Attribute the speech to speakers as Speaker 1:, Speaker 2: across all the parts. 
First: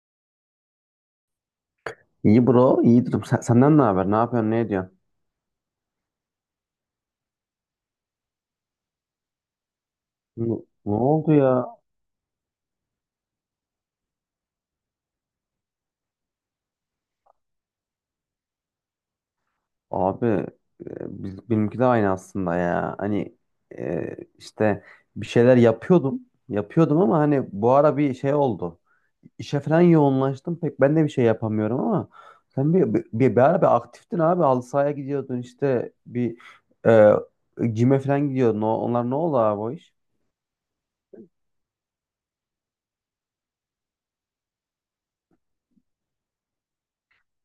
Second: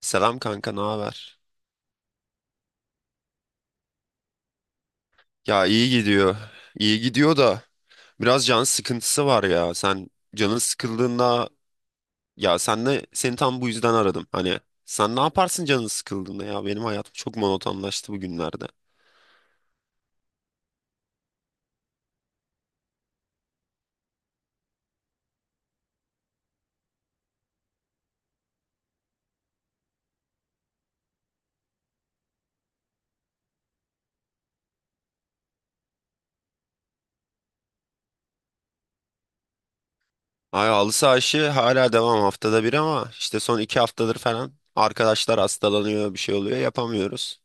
Speaker 1: Selam kanka, ne haber?
Speaker 2: İyi bro, iyidir. Senden ne haber? Ne yapıyorsun? Ne ediyorsun?
Speaker 1: Ya, iyi gidiyor. İyi gidiyor da biraz can sıkıntısı var ya. Sen
Speaker 2: Ne,
Speaker 1: canın
Speaker 2: ne oldu
Speaker 1: sıkıldığında
Speaker 2: ya?
Speaker 1: Ya, seni tam bu yüzden aradım. Hani sen ne yaparsın canın sıkıldığında ya? Benim hayatım çok monotonlaştı bugünlerde.
Speaker 2: Abi, benimki de aynı aslında ya. Hani işte bir şeyler yapıyordum. Yapıyordum ama hani bu ara bir şey oldu. İşe falan yoğunlaştım. Pek ben de bir şey yapamıyorum ama sen ara bir aktiftin abi. Halı sahaya gidiyordun işte e, gym'e falan gidiyordun. Onlar ne oldu abi o iş?
Speaker 1: Ay, halı saha işi hala devam, haftada bir, ama işte son 2 haftadır falan arkadaşlar hastalanıyor, bir şey oluyor, yapamıyoruz.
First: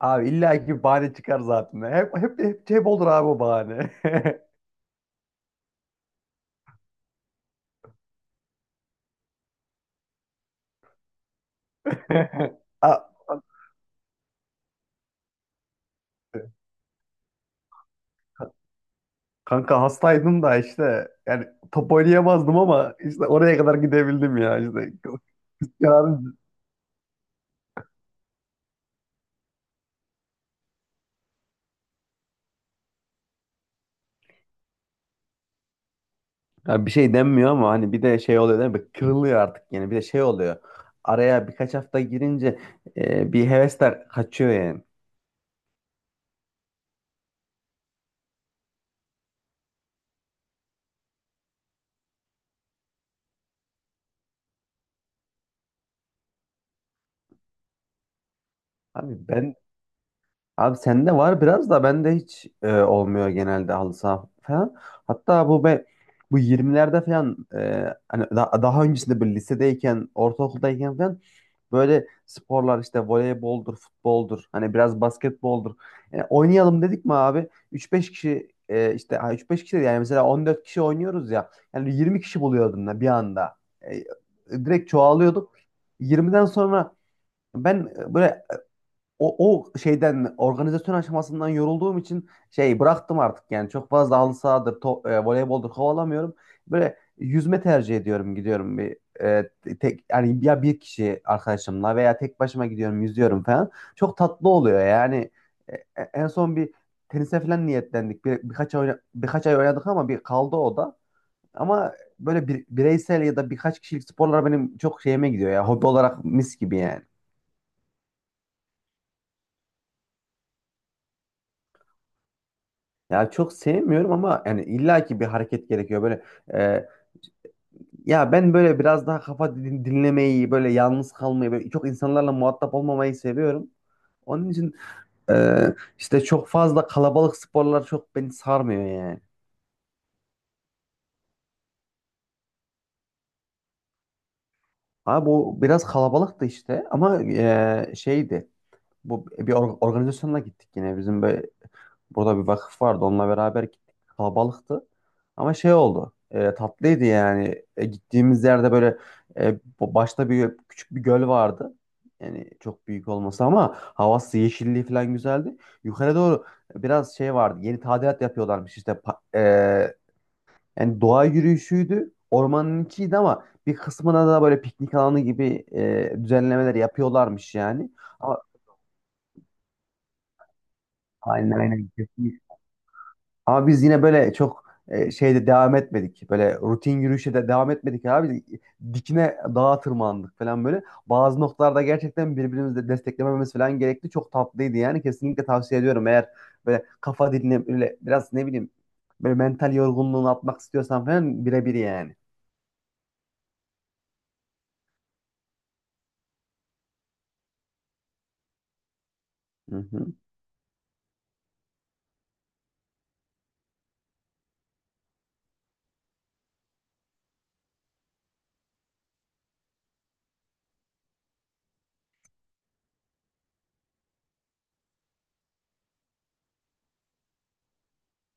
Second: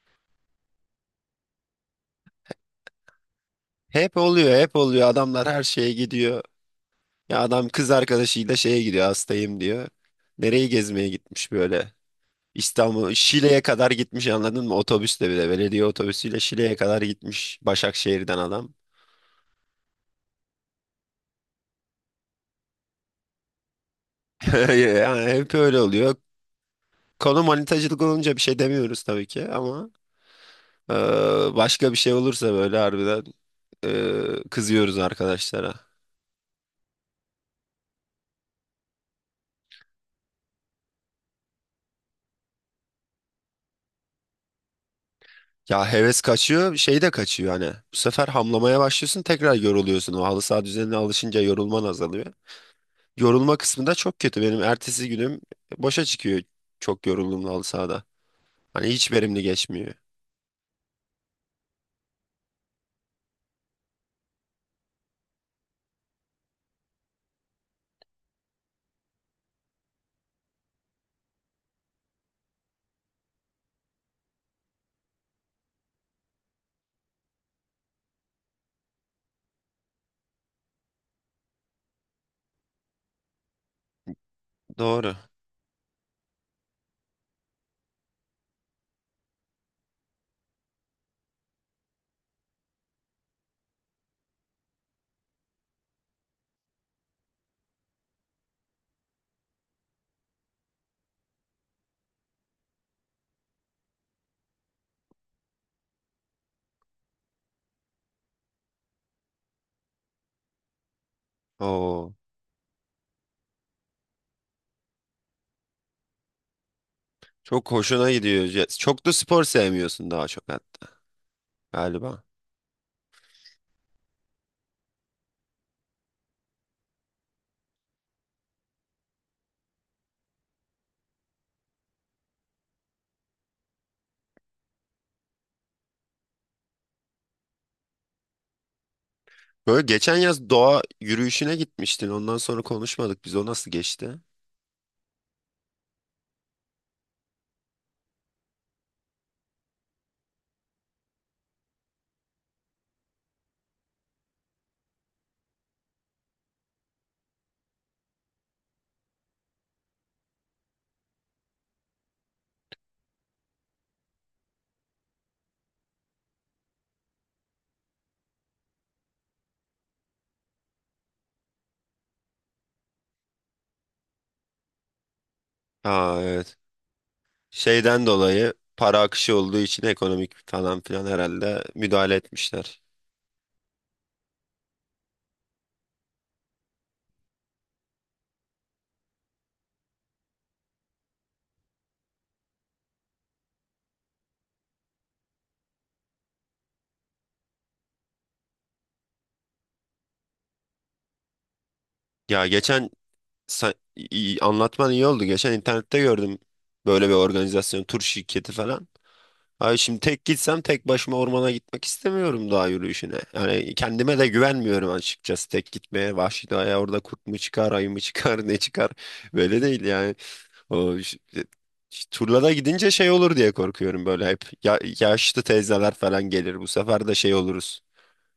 Speaker 2: Abi illa ki bahane çıkar zaten. Hep olur abi o bahane.
Speaker 1: Hep oluyor, hep oluyor, adamlar her şeye gidiyor. Ya, adam kız arkadaşıyla şeye gidiyor, hastayım diyor. Nereyi gezmeye gitmiş böyle?
Speaker 2: A-
Speaker 1: İstanbul Şile'ye kadar gitmiş, anladın mı? Otobüsle bile, belediye otobüsüyle Şile'ye kadar gitmiş Başakşehir'den adam.
Speaker 2: Kanka hastaydım da işte yani top oynayamazdım ama işte oraya kadar gidebildim ya işte.
Speaker 1: Yani hep öyle oluyor.
Speaker 2: Yani,
Speaker 1: Konu manitacılık olunca bir şey demiyoruz tabii ki ama e, başka bir şey olursa böyle harbiden kızıyoruz arkadaşlara.
Speaker 2: ya bir şey denmiyor ama hani bir de şey oluyor değil mi? Kırılıyor artık yani bir de şey oluyor. Araya birkaç hafta girince bir hevesler kaçıyor yani.
Speaker 1: Ya, heves kaçıyor, şey de kaçıyor hani. Bu sefer hamlamaya başlıyorsun, tekrar yoruluyorsun. O halı saha düzenine alışınca yorulman azalıyor. Yorulma kısmında çok kötü. Benim ertesi günüm boşa çıkıyor çok yorulduğumda halı sahada. Hani hiç
Speaker 2: Abi
Speaker 1: verimli
Speaker 2: ben
Speaker 1: geçmiyor.
Speaker 2: Abi sende var biraz da bende hiç olmuyor genelde halı saha falan. Hatta bu 20'lerde falan hani daha öncesinde böyle lisedeyken, ortaokuldayken falan böyle sporlar işte voleyboldur, futboldur, hani biraz basketboldur. Yani oynayalım dedik mi abi? Üç beş kişi işte ha, 3-5 kişi değil yani mesela 14 kişi oynuyoruz ya. Yani 20 kişi buluyordum da bir anda. E, Direkt
Speaker 1: Doğru.
Speaker 2: çoğalıyorduk. 20'den sonra ben böyle o şeyden organizasyon aşamasından yorulduğum için şey bıraktım artık yani çok fazla halı sahadır, voleyboldur kovalamıyorum. Böyle yüzme tercih ediyorum gidiyorum e, tek yani ya bir kişi arkadaşımla veya tek başıma gidiyorum yüzüyorum falan. Çok tatlı oluyor yani. En son bir tenise falan niyetlendik. Birkaç ay, birkaç ay oynadık ama bir kaldı o da. Ama
Speaker 1: Oo,
Speaker 2: böyle bireysel ya da birkaç kişilik sporlar benim çok şeyime gidiyor ya hobi olarak mis gibi yani.
Speaker 1: çok hoşuna gidiyor. Ya, çok da spor sevmiyorsun, daha çok hatta galiba.
Speaker 2: Ya çok sevmiyorum ama yani illaki bir hareket gerekiyor böyle e, ya ben böyle biraz daha kafa dinlemeyi böyle yalnız kalmayı böyle çok insanlarla muhatap olmamayı seviyorum. Onun için e, işte çok fazla kalabalık sporlar çok beni sarmıyor yani.
Speaker 1: Böyle geçen yaz doğa yürüyüşüne gitmiştin. Ondan sonra konuşmadık. Biz, o nasıl geçti?
Speaker 2: Abi bu biraz kalabalıktı işte ama şeydi. Bu bir organizasyonla gittik yine. Bizim böyle burada bir vakıf vardı. Onunla beraber gittik. Kalabalıktı. Ama şey oldu. Tatlıydı yani. Gittiğimiz yerde böyle başta bir küçük bir göl vardı. Yani çok büyük olması ama havası, yeşilliği falan güzeldi. Yukarı doğru biraz şey vardı. Yeni tadilat yapıyorlarmış işte. Yani doğa yürüyüşüydü. Ormanın içiydi ama bir kısmına da böyle piknik alanı gibi
Speaker 1: Aa, evet.
Speaker 2: düzenlemeler yapıyorlarmış yani.
Speaker 1: Şeyden
Speaker 2: Ama
Speaker 1: dolayı para akışı olduğu için ekonomik falan filan
Speaker 2: Aynen
Speaker 1: herhalde
Speaker 2: aynen.
Speaker 1: müdahale
Speaker 2: Kesin.
Speaker 1: etmişler.
Speaker 2: Ama biz yine böyle çok şeyde devam etmedik. Böyle rutin yürüyüşe de devam etmedik abi. Dikine dağa tırmandık falan böyle. Bazı noktalarda gerçekten birbirimizi de desteklememiz falan gerekti. Çok tatlıydı yani. Kesinlikle tavsiye ediyorum. Eğer böyle kafa dinle böyle biraz ne bileyim böyle mental yorgunluğunu atmak istiyorsan falan birebir yani.
Speaker 1: Ya geçen Anlatman iyi oldu. Geçen internette gördüm böyle bir organizasyon, tur şirketi falan. Ay,
Speaker 2: Hı
Speaker 1: şimdi
Speaker 2: hı.
Speaker 1: tek gitsem tek başıma ormana gitmek istemiyorum, dağ yürüyüşüne. Yani kendime de güvenmiyorum açıkçası tek gitmeye. Vahşi doğaya, orada kurt mu çıkar, ayı mı çıkar, ne çıkar? Böyle değil yani. O ş- e, ş- Turlara gidince şey olur diye korkuyorum böyle hep. Ya, yaşlı teyzeler falan gelir. Bu sefer de şey oluruz.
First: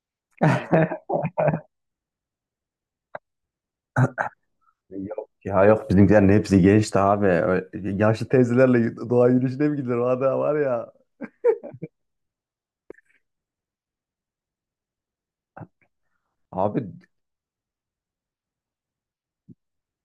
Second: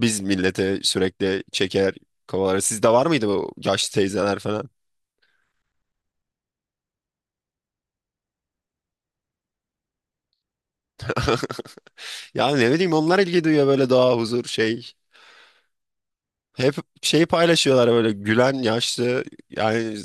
Speaker 1: Biz millete sürekli çeker kovalarız. Sizde var mıydı bu yaşlı teyzeler falan?
Speaker 2: Yok ya yok bizimkilerin hepsi gençti abi. Öyle yaşlı teyzelerle doğa yürüyüşüne mi gidilir? Valla var ya.
Speaker 1: Ya, ne bileyim, onlar ilgi duyuyor böyle doğa, huzur, şey. Hep
Speaker 2: Abi
Speaker 1: şeyi paylaşıyorlar, böyle gülen yaşlı, yani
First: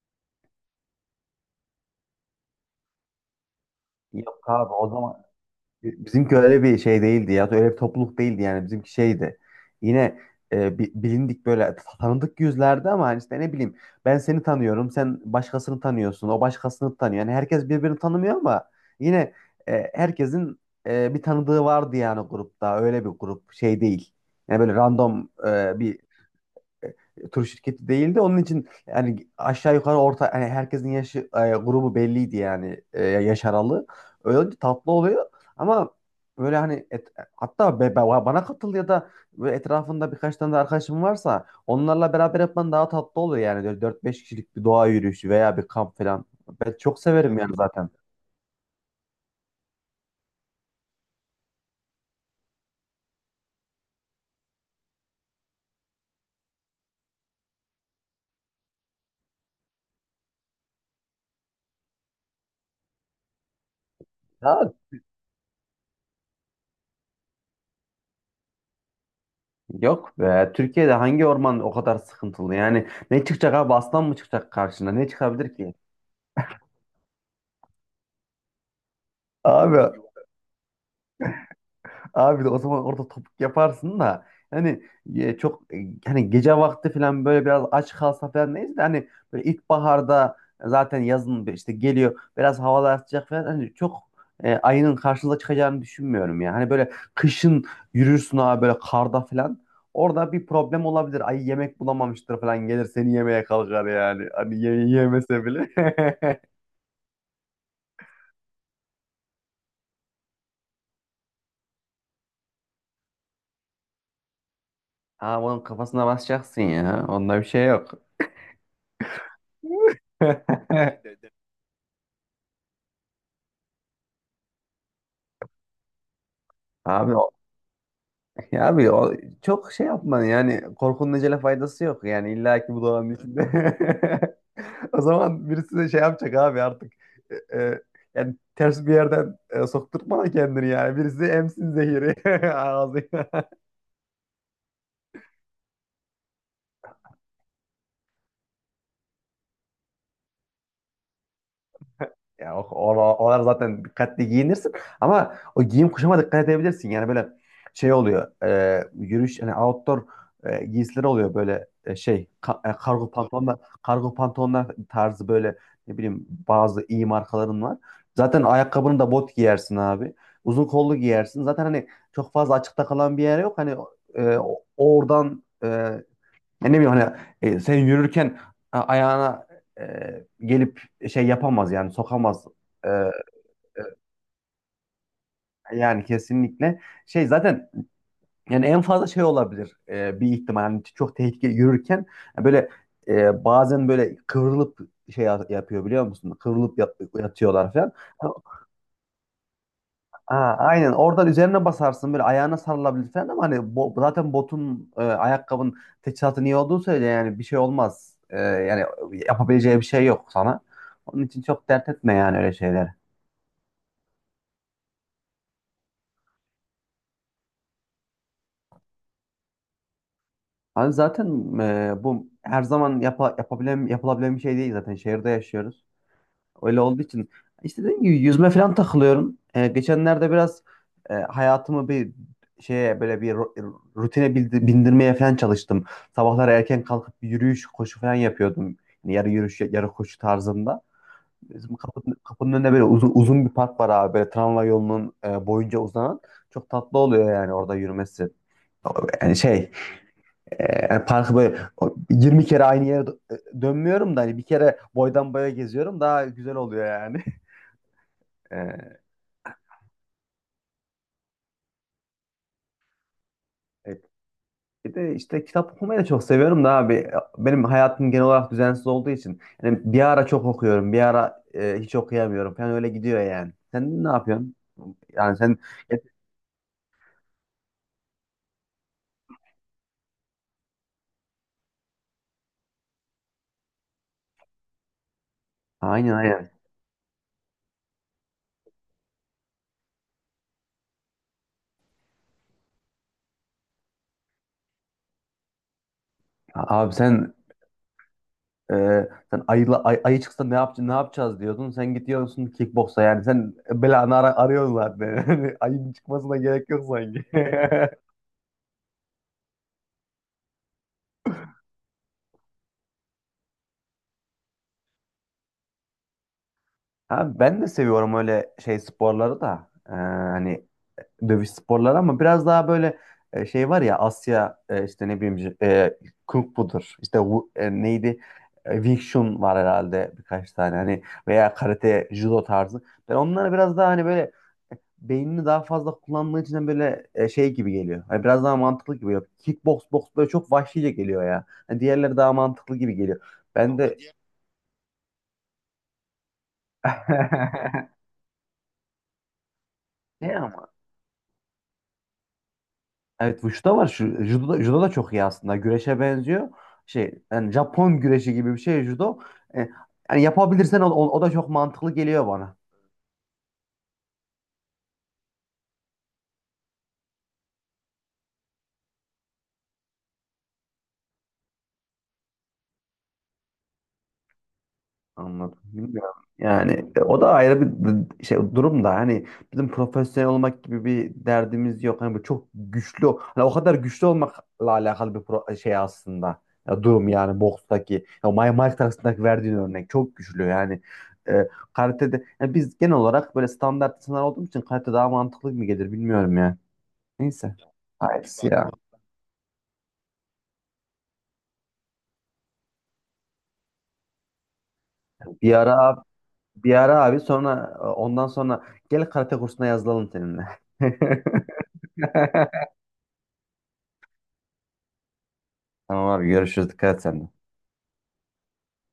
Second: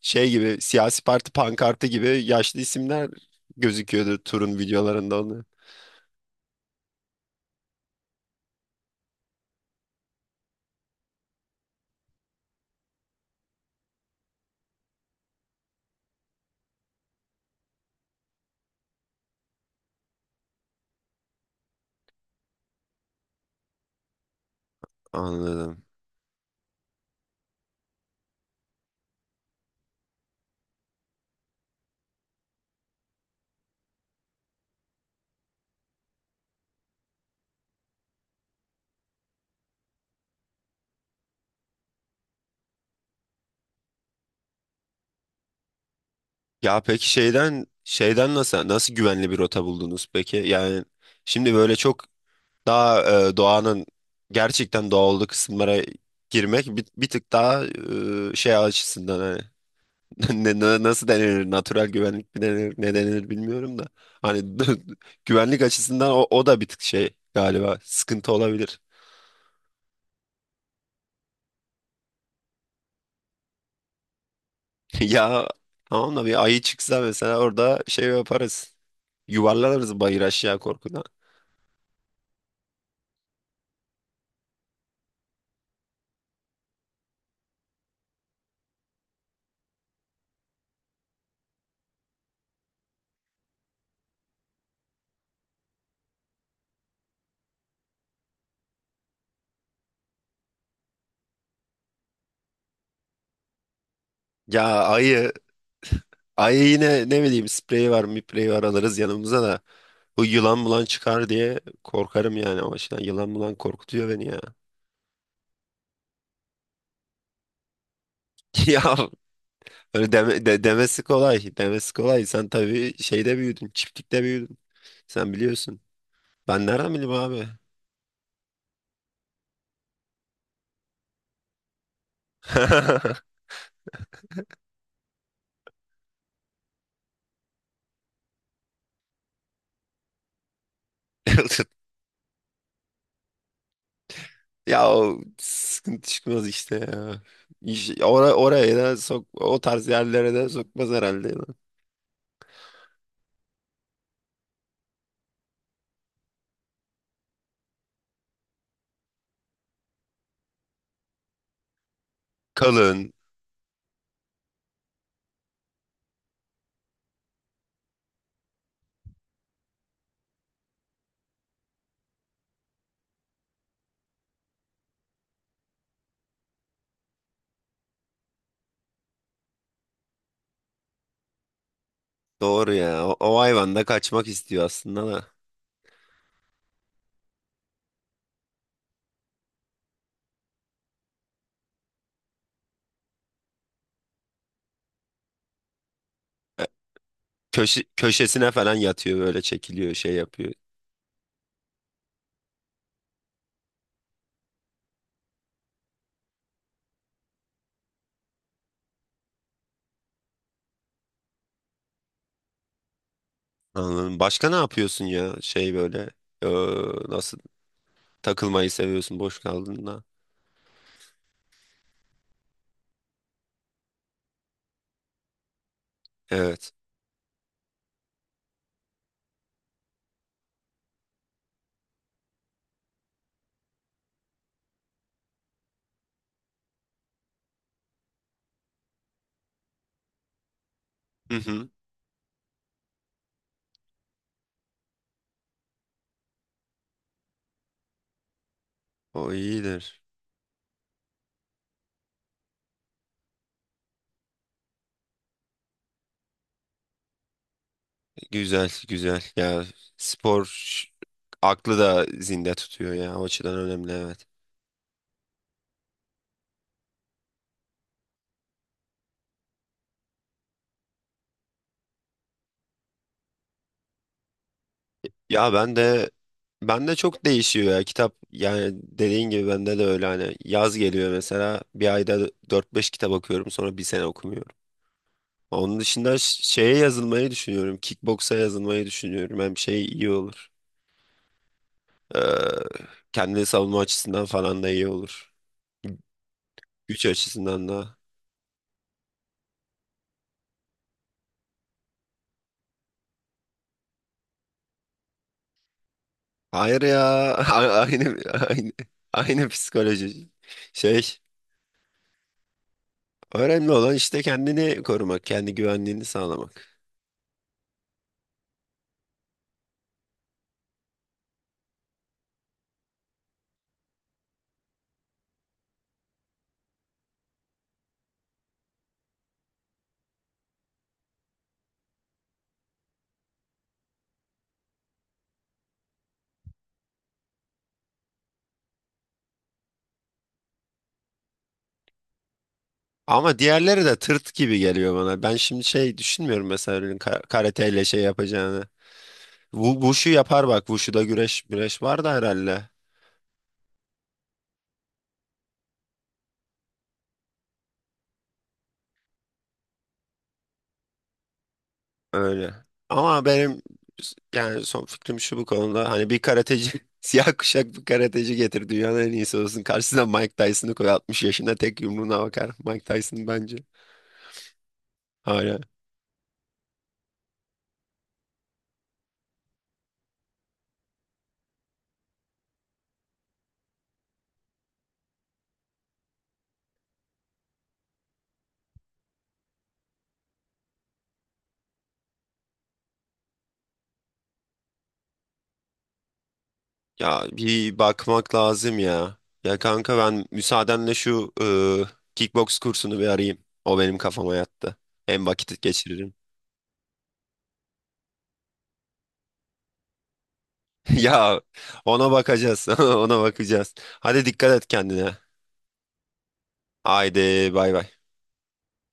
Speaker 1: şey gibi, siyasi parti pankartı gibi yaşlı isimler gözüküyordu
Speaker 2: yok
Speaker 1: turun
Speaker 2: abi o
Speaker 1: videolarında
Speaker 2: zaman.
Speaker 1: onu.
Speaker 2: Bizimki öyle bir şey değildi ya. Öyle bir topluluk değildi yani. Bizimki şeydi. Yine bilindik böyle tanıdık yüzlerdi ama hani işte ne bileyim ben seni tanıyorum. Sen başkasını tanıyorsun. O başkasını tanıyor. Yani herkes birbirini tanımıyor ama yine herkesin bir tanıdığı vardı yani grupta. Öyle bir grup şey değil. Yani böyle random
Speaker 1: Anladım.
Speaker 2: bir tur şirketi değildi. Onun için yani aşağı yukarı orta yani herkesin yaşı grubu belliydi yani yaş aralığı. Öyle olunca tatlı oluyor ama böyle hani hatta bana katıl ya da böyle etrafında birkaç tane de arkadaşım varsa onlarla beraber yapman daha tatlı oluyor yani. Böyle 4-5 kişilik bir doğa yürüyüşü veya bir kamp falan. Ben
Speaker 1: Ya
Speaker 2: çok
Speaker 1: peki,
Speaker 2: severim yani
Speaker 1: şeyden
Speaker 2: zaten.
Speaker 1: şeyden nasıl güvenli bir rota buldunuz peki? Yani şimdi böyle çok daha doğanın gerçekten doğal olduğu kısımlara girmek bir tık daha şey açısından hani. Nasıl denir? Natural güvenlik mi denir? Ne denir bilmiyorum da. Hani
Speaker 2: Ya
Speaker 1: güvenlik açısından o da bir tık şey galiba. Sıkıntı olabilir.
Speaker 2: yok be. Türkiye'de hangi orman o kadar sıkıntılı? Yani ne çıkacak abi? Aslan mı çıkacak karşına? Ne
Speaker 1: Ya,
Speaker 2: çıkabilir ki?
Speaker 1: tamam da bir ayı çıksa mesela orada şey yaparız.
Speaker 2: Abi
Speaker 1: Yuvarlanırız bayır aşağı korkudan.
Speaker 2: Abi de o zaman orada topuk yaparsın da hani çok hani gece vakti falan böyle biraz aç kalsa falan neyse de hani böyle ilkbaharda zaten yazın bir işte geliyor biraz havalar sıcak falan hani çok ayının karşınıza çıkacağını düşünmüyorum ya. Hani böyle kışın yürürsün abi böyle karda falan orada bir problem olabilir. Ayı yemek bulamamıştır falan gelir seni yemeye kalkar yani. Hani
Speaker 1: Ya, ayı,
Speaker 2: yemese bile.
Speaker 1: ayı yine ne bileyim, sprey var, mipreyi var, alırız yanımıza da. Bu yılan bulan çıkar diye korkarım yani o başına. Yılan bulan korkutuyor beni ya.
Speaker 2: Ama onun kafasına basacaksın ya. Onda bir şey yok.
Speaker 1: Ya, öyle demesi kolay. Demesi kolay. Sen tabii şeyde büyüdün. Çiftlikte büyüdün. Sen biliyorsun. Ben nereden bileyim
Speaker 2: Abi
Speaker 1: abi?
Speaker 2: Ya abi çok şey yapma yani korkunun acele faydası yok yani illa ki bu doğanın içinde. O zaman birisi de şey yapacak abi artık e, e, yani ters bir yerden sokturtma kendini yani birisi emsin zehiri ağzına.
Speaker 1: Ya, o sıkıntı çıkmaz işte ya. Oraya da o tarz yerlere de sokmaz herhalde.
Speaker 2: Ya oralar zaten dikkatli giyinirsin ama o giyim kuşama dikkat edebilirsin. Yani böyle şey oluyor. Yürüyüş hani outdoor giysileri oluyor böyle kargo
Speaker 1: Kalın.
Speaker 2: pantolonlar tarzı böyle ne bileyim bazı iyi markaların var. Zaten ayakkabını da bot giyersin abi. Uzun kollu giyersin. Zaten hani çok fazla açıkta kalan bir yer yok. Hani oradan ya ne bileyim hani sen yürürken ayağına e, gelip şey yapamaz yani sokamaz.
Speaker 1: Doğru ya.
Speaker 2: E,
Speaker 1: O, o hayvan da kaçmak istiyor aslında da.
Speaker 2: Yani kesinlikle şey zaten yani en fazla şey olabilir bir ihtimal hani çok tehlikeli yürürken e, böyle bazen böyle kıvrılıp şey yapıyor biliyor musun?
Speaker 1: E,
Speaker 2: Kıvrılıp yatıyorlar
Speaker 1: Köşe,
Speaker 2: falan.
Speaker 1: köşesine falan yatıyor, böyle çekiliyor, şey yapıyor.
Speaker 2: Ha, aynen oradan üzerine basarsın böyle ayağına sarılabilir falan ama hani zaten botun ayakkabın teçhizatı iyi olduğu söyle yani bir şey olmaz. Yani yapabileceği bir şey yok sana. Onun için çok dert etme yani öyle şeyleri.
Speaker 1: Anladım. Başka ne yapıyorsun ya şey böyle, e, nasıl takılmayı seviyorsun boş kaldığında?
Speaker 2: Hani zaten bu her zaman yapabilen, yapılabilen bir şey değil zaten şehirde yaşıyoruz.
Speaker 1: Evet.
Speaker 2: Öyle olduğu için işte dediğim gibi yüzme falan takılıyorum. Geçenlerde biraz hayatımı bir şeye böyle bir rutine bindirmeye falan çalıştım. Sabahlar erken kalkıp bir yürüyüş, koşu falan yapıyordum. Yani yarı yürüyüş, yarı koşu tarzında.
Speaker 1: Hı hı.
Speaker 2: Bizim kapının önünde böyle uzun uzun bir park var abi. Böyle tramvay yolunun boyunca uzanan. Çok tatlı oluyor yani orada yürümesi.
Speaker 1: O
Speaker 2: Yani şey,
Speaker 1: iyidir.
Speaker 2: yani parkı böyle 20 kere aynı yere dönmüyorum da hani bir kere boydan boya geziyorum. Daha güzel oluyor yani.
Speaker 1: Güzel
Speaker 2: E,
Speaker 1: güzel ya, spor aklı da zinde tutuyor ya, o açıdan önemli,
Speaker 2: Evet.
Speaker 1: evet.
Speaker 2: Bir de işte kitap okumayı da çok seviyorum da abi. Benim hayatım genel olarak düzensiz olduğu için. Yani bir ara çok okuyorum, bir ara hiç okuyamıyorum falan öyle gidiyor yani. Sen ne yapıyorsun? Yani
Speaker 1: Ya,
Speaker 2: sen
Speaker 1: ben de çok değişiyor ya kitap yani, dediğin gibi bende de öyle, hani yaz geliyor mesela bir ayda dört beş kitap okuyorum, sonra bir sene okumuyorum. Onun
Speaker 2: aynen
Speaker 1: dışında
Speaker 2: aynen.
Speaker 1: şeye yazılmayı düşünüyorum, kickboksa yazılmayı düşünüyorum, hem şey iyi olur, ee, kendini savunma açısından falan da iyi olur,
Speaker 2: Abi
Speaker 1: güç açısından da.
Speaker 2: e, sen ayı çıksa ne yapacağız ne yapacağız diyordun. Sen gidiyorsun kickboksa yani sen belanı arıyorsun zaten. Ayının çıkmasına gerek
Speaker 1: Hayır
Speaker 2: yok
Speaker 1: ya.
Speaker 2: sanki.
Speaker 1: A- Aynı aynı aynı psikoloji. Şey, önemli olan işte kendini korumak, kendi güvenliğini sağlamak.
Speaker 2: Ha, ben de seviyorum öyle şey sporları da. Hani dövüş sporları ama biraz daha böyle şey var ya Asya işte ne bileyim e, Kung Fu'dur işte neydi. Wing Chun var herhalde birkaç tane hani veya karate judo tarzı ben onları biraz daha hani böyle beynini daha fazla kullandığı için böyle şey gibi geliyor. Hani biraz daha mantıklı gibi geliyor kickbox box böyle çok vahşice geliyor ya. Hani diğerleri daha mantıklı gibi geliyor
Speaker 1: Ama
Speaker 2: ben
Speaker 1: diğerleri de
Speaker 2: de.
Speaker 1: tırt gibi geliyor bana. Ben şimdi şey düşünmüyorum, mesela birinin karateyle şey yapacağını. Wushu
Speaker 2: diğer
Speaker 1: yapar
Speaker 2: ne
Speaker 1: bak. Wushu'da güreş güreş var da herhalde.
Speaker 2: Evet, Wushu'da var. Judo da çok iyi aslında. Güreşe benziyor. Şey yani Japon güreşi gibi bir şey judo. E, Yani yapabilirsen o da çok mantıklı geliyor
Speaker 1: Öyle.
Speaker 2: bana.
Speaker 1: Ama benim yani son fikrim şu bu konuda. Hani bir karateci, siyah kuşak bir karateci getir, dünyanın en iyisi olsun. Karşısına Mike Tyson'ı koy, 60 yaşında tek yumruğuna bakar. Mike Tyson bence.
Speaker 2: Anladım.
Speaker 1: Hala.
Speaker 2: Bilmiyorum. Yani o da ayrı bir şey durum da hani bizim profesyonel olmak gibi bir derdimiz yok. Hani bu çok güçlü hani o kadar güçlü olmakla alakalı bir şey aslında. Ya durum yani bokstaki ya Mike Tyson'daki verdiğin örnek çok güçlü yani. E, Karatede yani biz genel olarak böyle standart insanlar olduğumuz için karate daha mantıklı mı gelir bilmiyorum ya.
Speaker 1: Ya,
Speaker 2: Neyse.
Speaker 1: bir bakmak
Speaker 2: Hayırlısı ya.
Speaker 1: lazım ya. Ya kanka, ben müsaadenle şu kickbox kursunu bir arayayım. O benim kafama yattı. Hem
Speaker 2: Bir
Speaker 1: vakit
Speaker 2: ara
Speaker 1: geçiririm.
Speaker 2: Bir ara abi sonra ondan sonra gel karate kursuna yazılalım seninle.
Speaker 1: Ya, ona bakacağız. Ona bakacağız. Hadi, dikkat et kendine.
Speaker 2: Tamam abi görüşürüz. Dikkat et sen de.
Speaker 1: Haydi, bay bay.